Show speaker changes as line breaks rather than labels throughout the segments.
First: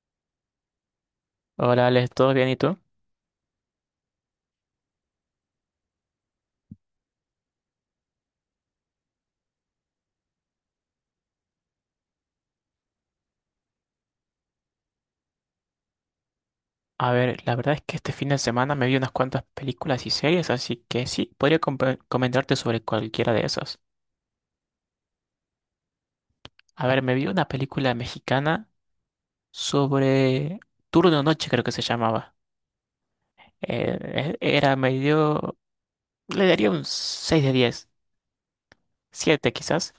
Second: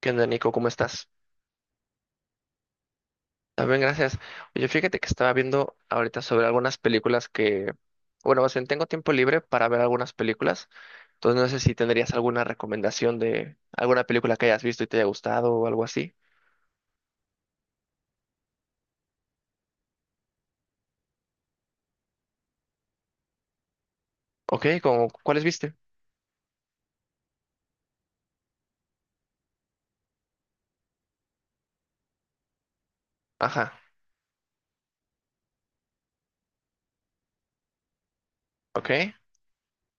¿Qué onda, Nico? ¿Cómo estás?
Hola, Alex, ¿todo bien y tú?
También, gracias. Oye, fíjate que estaba viendo ahorita sobre algunas películas bueno, más bien tengo tiempo libre para ver algunas películas, entonces no sé si tendrías alguna recomendación de alguna película que hayas visto y te haya gustado o algo así.
A ver, la verdad es que este fin de semana me vi unas cuantas películas y series, así que sí, podría comentarte sobre cualquiera de esas.
Ok, como, ¿cuáles viste?
A ver, me vi una película mexicana sobre Turno Noche, creo que se llamaba.
Ajá,
Eh, Era medio... Le daría un 6 de 10,
ok,
7 quizás.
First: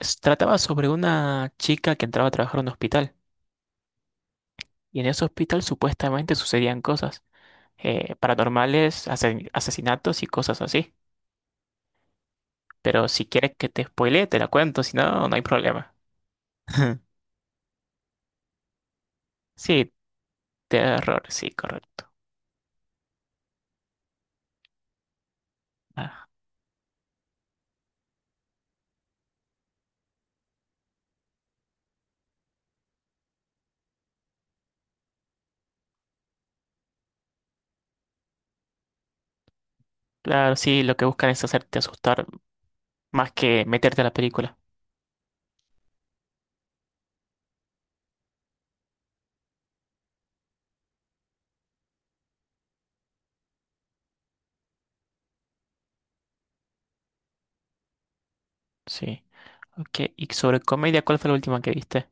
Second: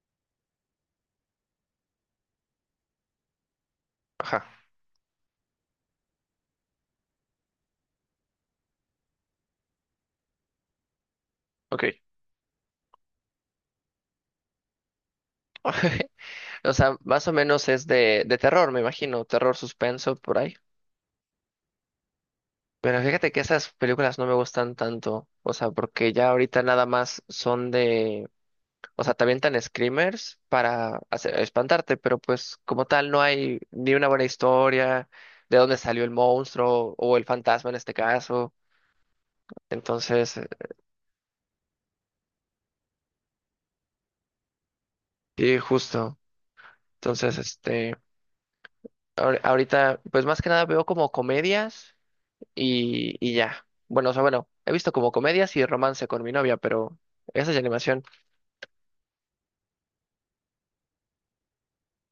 Trataba sobre una chica que entraba a trabajar en un hospital,
ajá,
y en ese hospital supuestamente sucedían cosas paranormales, asesinatos y cosas así.
ok.
Pero si quieres que te spoilee, te la cuento, si no, no hay problema.
O sea, más o menos es de terror, me imagino, terror
Sí,
suspenso por ahí.
terror, sí, correcto.
Pero fíjate que esas películas no me gustan tanto, o sea, porque
Ah,
ya ahorita nada más son de... O sea, te avientan screamers para espantarte, pero pues como tal no hay ni una buena historia de dónde salió el monstruo o el fantasma en este caso. Entonces,
claro, sí, lo que buscan es hacerte asustar más que meterte a la película.
y justo. Entonces, este, ahorita, pues más que nada veo como comedias y ya. Bueno, o sea, bueno, he visto como comedias y romance con mi novia, pero esa es de animación.
Sí. Ok, y sobre comedia, ¿cuál fue la última que viste?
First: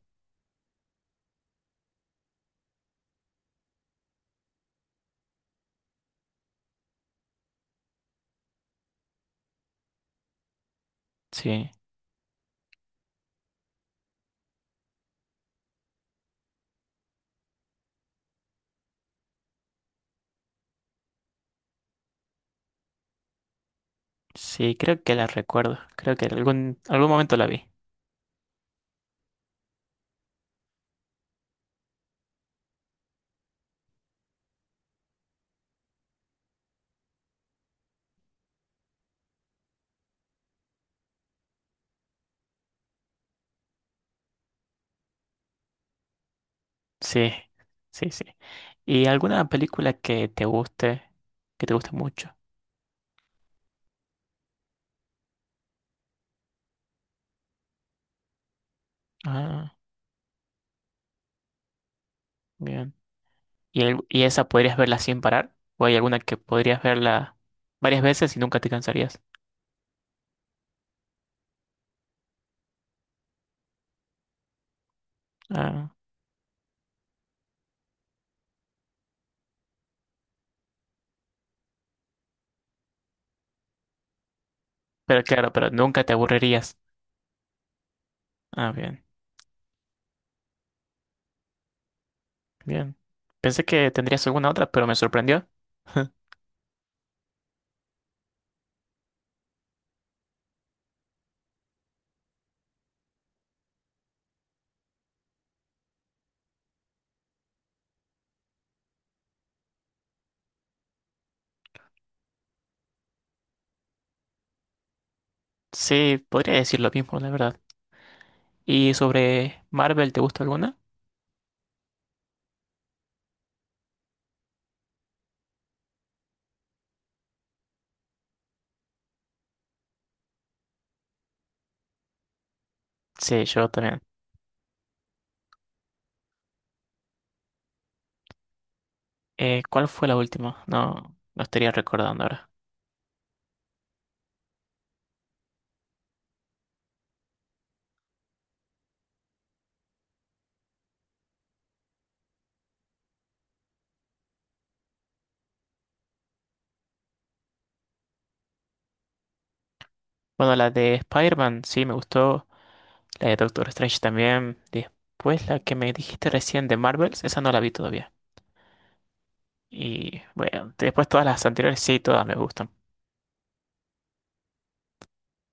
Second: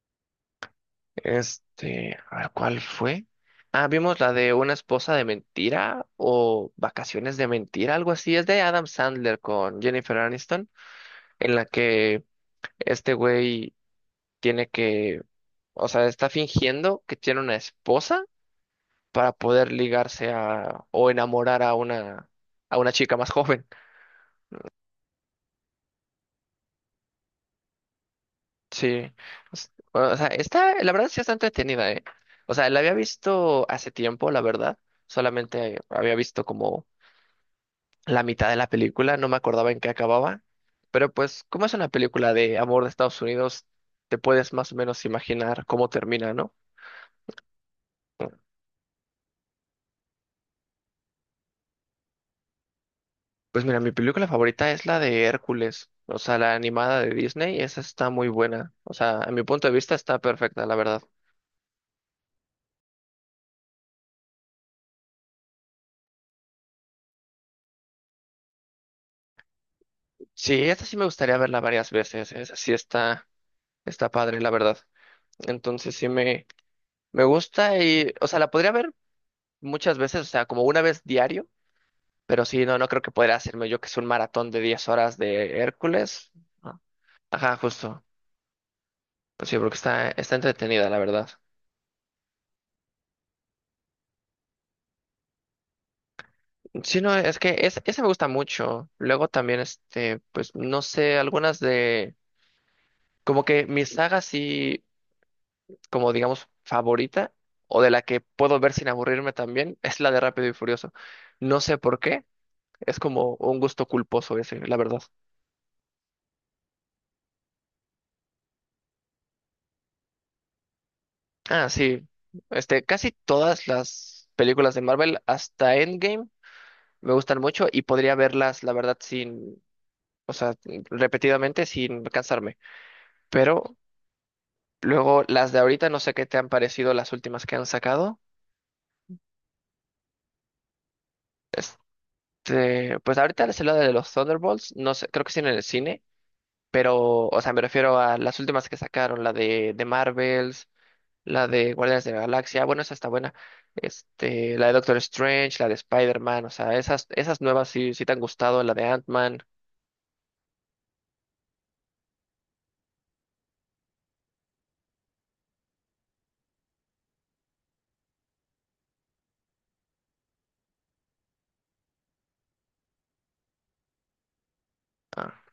Este, a ver, ¿cuál fue? Ah, vimos la de Una esposa de mentira o Vacaciones de mentira, algo así. Es de Adam Sandler con Jennifer Aniston, en la
Sí,
que este güey tiene que, o sea, está fingiendo que tiene una esposa para poder ligarse a o enamorar a una chica más joven.
sí, creo que la recuerdo. Creo que en algún momento la vi.
Sí. O sea, está, la verdad sí está entretenida, ¿eh? O sea, la había visto hace tiempo, la verdad. Solamente había visto como la mitad de la película, no me acordaba en qué acababa, pero pues como es una película de amor de Estados Unidos, te puedes más o menos imaginar cómo termina, ¿no?
Sí, sí, sí. ¿Y alguna película que te guste mucho?
Pues mira, mi película favorita es la de Hércules, o sea, la animada de Disney, esa está muy buena, o sea, a mi punto de
Ah,
vista está perfecta, la verdad.
bien. ¿Y, y esa podrías verla sin parar? ¿O hay alguna que podrías verla varias veces y nunca te cansarías?
Sí, esta sí me gustaría verla varias veces, esa sí está padre, la verdad.
Ah,
Entonces sí me, me gusta y, o sea, la podría ver muchas veces, o sea, como una vez diario. Pero sí, no, no creo que podría hacerme yo que es un maratón de 10 horas
pero claro,
de
pero nunca te
Hércules.
aburrirías.
¿No? Ajá, justo.
Ah, bien,
Pues sí, porque está entretenida, la verdad.
bien. Pensé que tendrías alguna otra, pero me sorprendió.
Sí, no, esa me gusta mucho. Luego también, este, pues no sé, algunas de, como que mi saga sí, como digamos, favorita, o de la que puedo ver sin aburrirme también, es la de Rápido y Furioso. No sé por qué, es como un gusto culposo ese, la verdad.
Sí, podría decir lo mismo, la verdad. ¿Y sobre Marvel, te gusta alguna?
Ah, sí, este, casi todas las películas de Marvel, hasta Endgame me gustan mucho y podría verlas, la verdad, sin, o sea, repetidamente sin cansarme.
Sí, yo
Pero
también.
luego las de ahorita, no sé qué te han parecido las últimas que han sacado.
¿Cuál fue la última? No, no estaría recordando ahora.
Pues ahorita es la de los Thunderbolts, no sé, creo que sí en el cine, pero, o sea, me refiero a las últimas que sacaron, la de Marvels, la de Guardianes de la Galaxia, bueno, esa está buena. Este, la de Doctor Strange, la de Spider-Man, o sea, esas nuevas sí, sí te han gustado, la de Ant-Man.
Bueno, la de Spider-Man sí me gustó. La de Doctor Strange también. Después la que me dijiste recién de Marvels, esa no la vi todavía. Y bueno, después todas las anteriores sí, todas me gustan.
Ah,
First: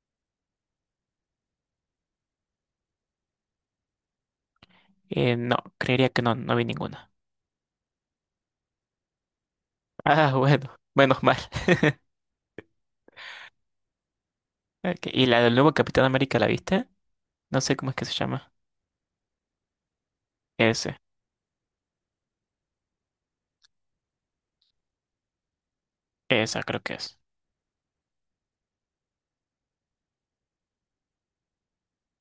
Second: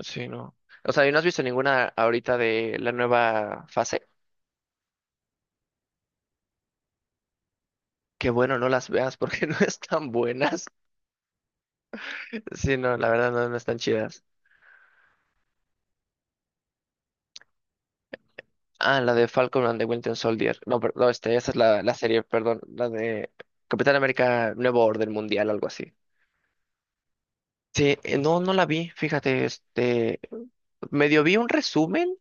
sí, no. O sea, ¿y no has visto ninguna ahorita de la nueva fase?
No, creería que no, no vi ninguna.
Qué bueno, no las veas porque no están
Ah,
buenas.
bueno, menos mal.
Sí, no, la verdad no, no están chidas.
Ok, y la del nuevo Capitán América, ¿la viste? No sé cómo es que se llama.
Ah, la de Falcon and the Winter Soldier. No,
Ese,
perdón, no, este, esa es la serie, perdón, la de Capitán América Nuevo Orden Mundial, algo así.
esa creo que es.
Sí, no, no la vi, fíjate, este, medio vi un resumen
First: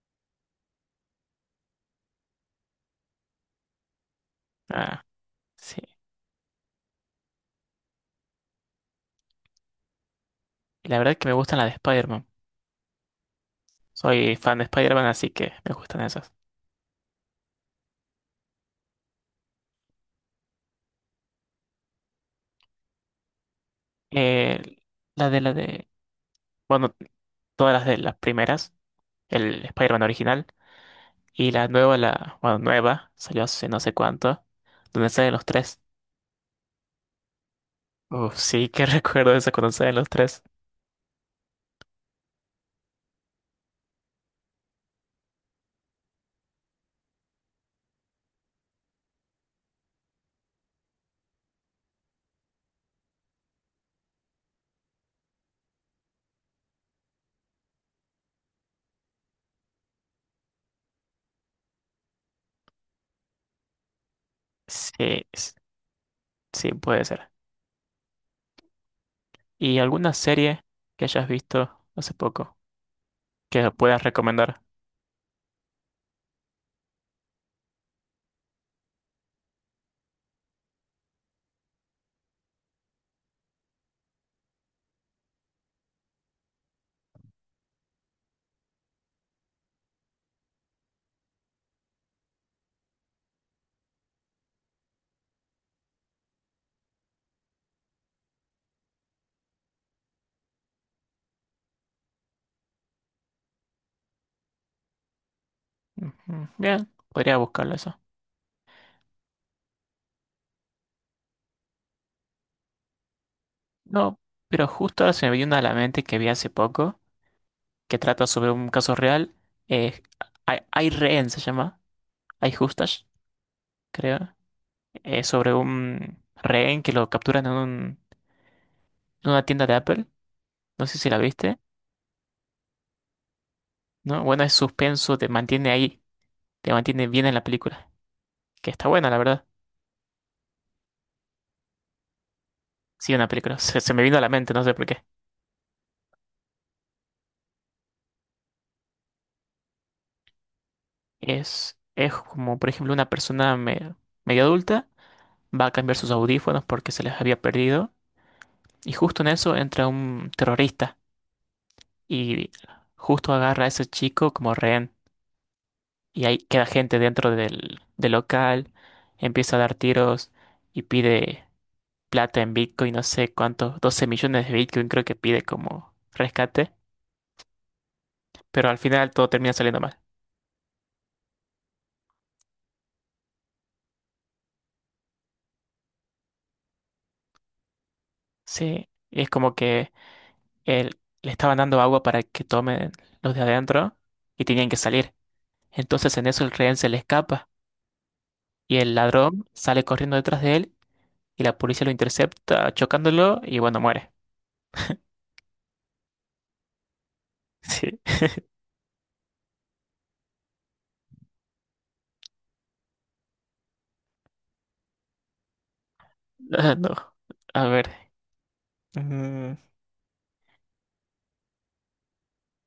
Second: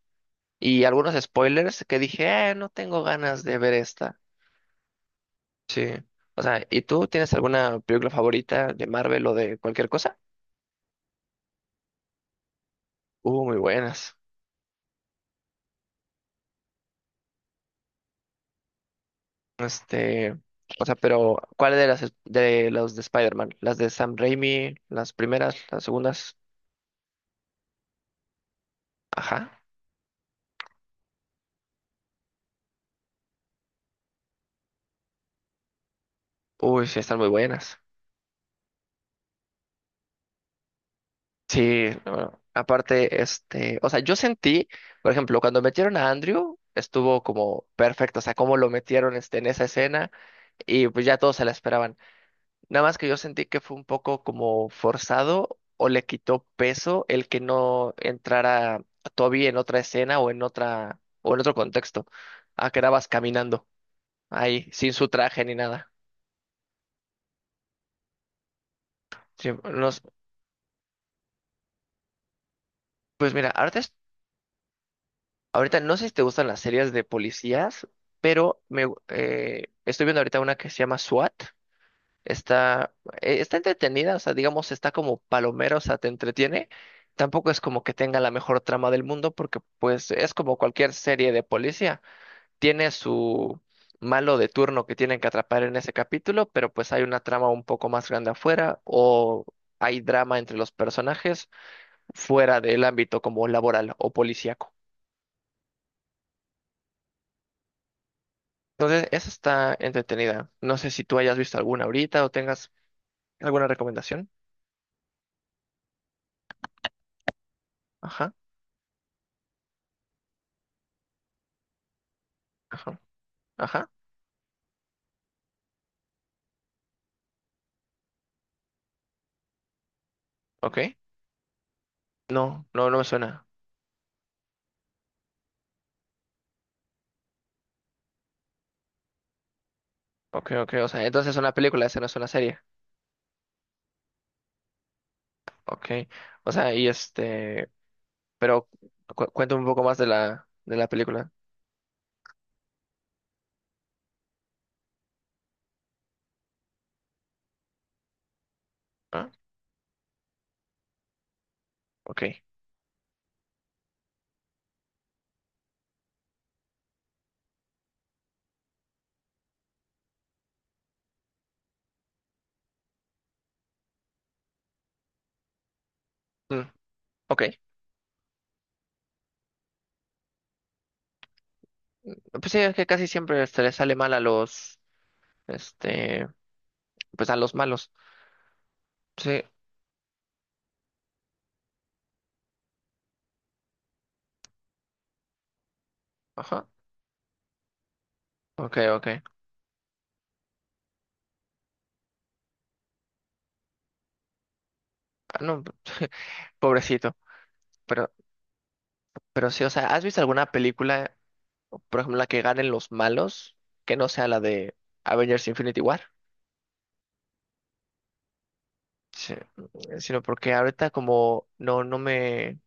y algunos spoilers que dije, no tengo ganas de ver esta.
Ah, sí.
Sí. O sea, ¿y tú tienes alguna película favorita de Marvel o de cualquier cosa?
Y la verdad es que me gustan las de Spider-Man.
Muy buenas.
Soy fan de Spider-Man, así que me gustan esas.
Este, o sea, pero ¿cuáles de las de los de Spider-Man? ¿Las de Sam Raimi?
Eh,
¿Las
la
primeras? ¿Las
de...
segundas?
Bueno, todas las de las primeras.
Ajá.
El Spider-Man original, y la nueva, la, bueno, nueva, salió hace no sé cuánto, donde salen los tres.
Uy, sí, están muy buenas.
Uf, sí, que recuerdo esa cuando salen los tres.
Sí, bueno, aparte, este, o sea, yo sentí, por ejemplo, cuando metieron a Andrew, estuvo como perfecto, o sea, cómo lo metieron este, en esa escena y pues ya todos se la esperaban. Nada más que yo sentí que fue un poco como forzado o le quitó peso el que no entrara Toby en otra escena o en otro contexto. Ah, quedabas caminando ahí, sin su
Sí,
traje ni nada.
sí, puede ser.
Sí,
¿Y
no s-
alguna serie que hayas visto hace poco
pues mira,
que
ahorita,
puedas recomendar?
ahorita no sé si te gustan las series de policías, pero estoy viendo ahorita una que se llama SWAT. Está, está entretenida, o sea, digamos, está como palomero, o sea, te entretiene. Tampoco es como que tenga la mejor trama del mundo, porque pues es como cualquier serie de policía. Tiene su malo de turno que tienen que atrapar en ese capítulo, pero pues hay una trama un poco más grande afuera, o hay drama entre los personajes fuera del ámbito como laboral o policíaco.
Ujú, bien, podría buscarlo eso.
Entonces, esa está entretenida. No sé si tú hayas visto alguna ahorita o tengas alguna
No,
recomendación.
pero justo ahora se me vino una a la mente que vi hace poco, que trata
Ajá,
sobre un caso real. Eh, hay rehén, se llama. Hay
ajá,
justas,
ajá,
creo. Eh, sobre un rehén que lo capturan en un una tienda de Apple. No
ok.
sé si la viste,
No, no, no me suena.
¿no? Bueno, es suspenso, te mantiene ahí, te mantiene bien en la película. Que está buena, la verdad.
Ok, ok, o sea, entonces es una película, esa no es una serie.
Sí, una película. Se me vino a la mente, no sé por qué.
Ok, o sea, y este, pero cuéntame un poco más de de la película.
Es como, por ejemplo, una persona medio adulta va a cambiar sus audífonos porque se les había perdido. Y justo en
Ah,
eso entra un terrorista
ok.
y justo agarra a ese chico como rehén. Y ahí queda gente dentro del local, empieza a dar tiros y pide plata en Bitcoin, no sé cuántos, 12 millones de Bitcoin creo que pide como
Mm,
rescate,
ok.
pero al final todo termina saliendo mal.
Pues sí, es que casi siempre se le sale mal a los, este, pues a los malos.
Sí, y es
Sí,
como que él, le estaban dando agua para que tomen los de adentro y tenían que salir. Entonces en eso el
ajá.
rehén se le escapa
Ok,
y el
ok.
ladrón sale corriendo detrás de él y la policía lo intercepta chocándolo y bueno, muere.
Ah, no, pobrecito.
Sí,
Pero, pero sí, o sea, ¿has visto alguna película, por ejemplo, la que ganen los malos, que no sea la de Avengers Infinity War?
ah, no. A ver.
Sí,
Mm,
sino porque ahorita como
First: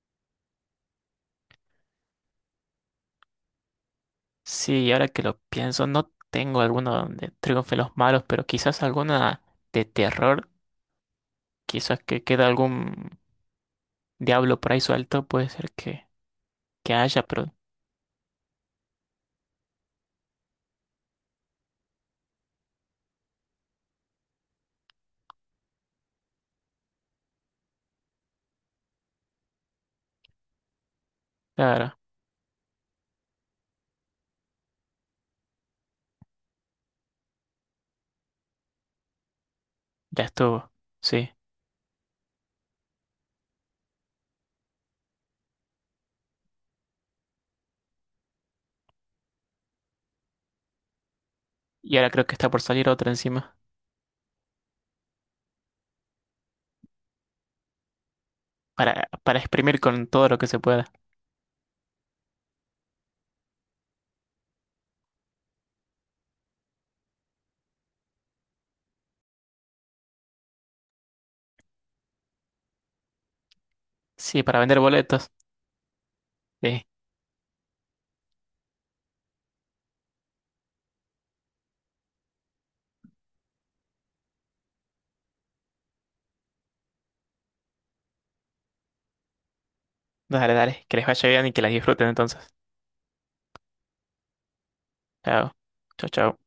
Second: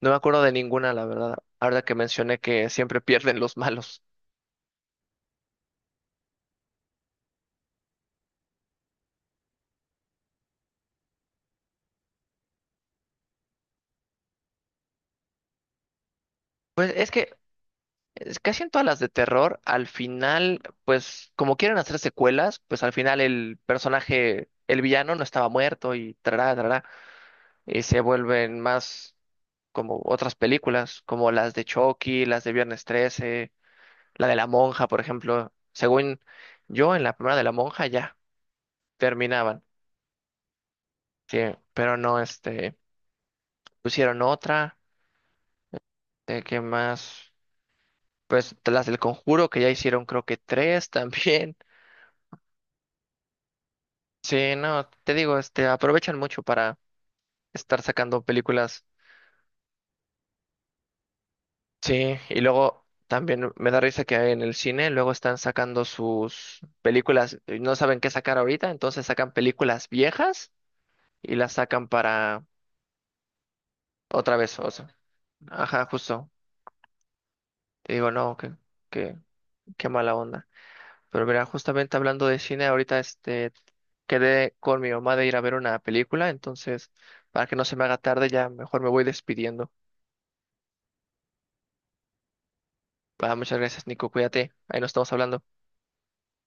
no me acuerdo de ninguna, la verdad. Ahora que mencioné que siempre pierden los malos.
sí, ahora que lo pienso, no tengo alguno donde triunfen los malos, pero quizás alguna de terror. Quizás que queda algún diablo por ahí suelto, puede ser
Pues
que haya, pero
es casi en todas las de terror, al final, pues como quieren hacer secuelas, pues al final el personaje, el villano no estaba muerto y trará, trará, y se vuelven más como otras películas, como las de
claro,
Chucky, las de Viernes 13, la de La Monja, por ejemplo. Según yo, en la primera de La Monja ya terminaban.
ya estuvo. Sí.
Sí, pero no, este, pusieron otra, de que más, pues de las del Conjuro, que ya hicieron creo que tres también.
Y ahora creo que está por salir otra encima.
Sí, no, te digo, este, aprovechan mucho para estar sacando películas.
Para exprimir con todo lo que se pueda.
Sí, y luego también me da risa que en el cine luego están sacando sus películas, y no saben qué sacar ahorita, entonces sacan películas viejas y las sacan para otra
Sí,
vez,
para
o
vender
sea,
boletos.
ajá, justo.
Sí.
Te digo, no, que, qué mala onda. Pero mira, justamente hablando de cine, ahorita este quedé con mi mamá de ir a ver una película, entonces para que no se me haga tarde, ya mejor me voy despidiendo.
Dale, dale. Que les vaya bien y que las disfruten entonces.
Va, muchas gracias, Nico, cuídate, ahí nos estamos hablando.
Chao. Chao, chao.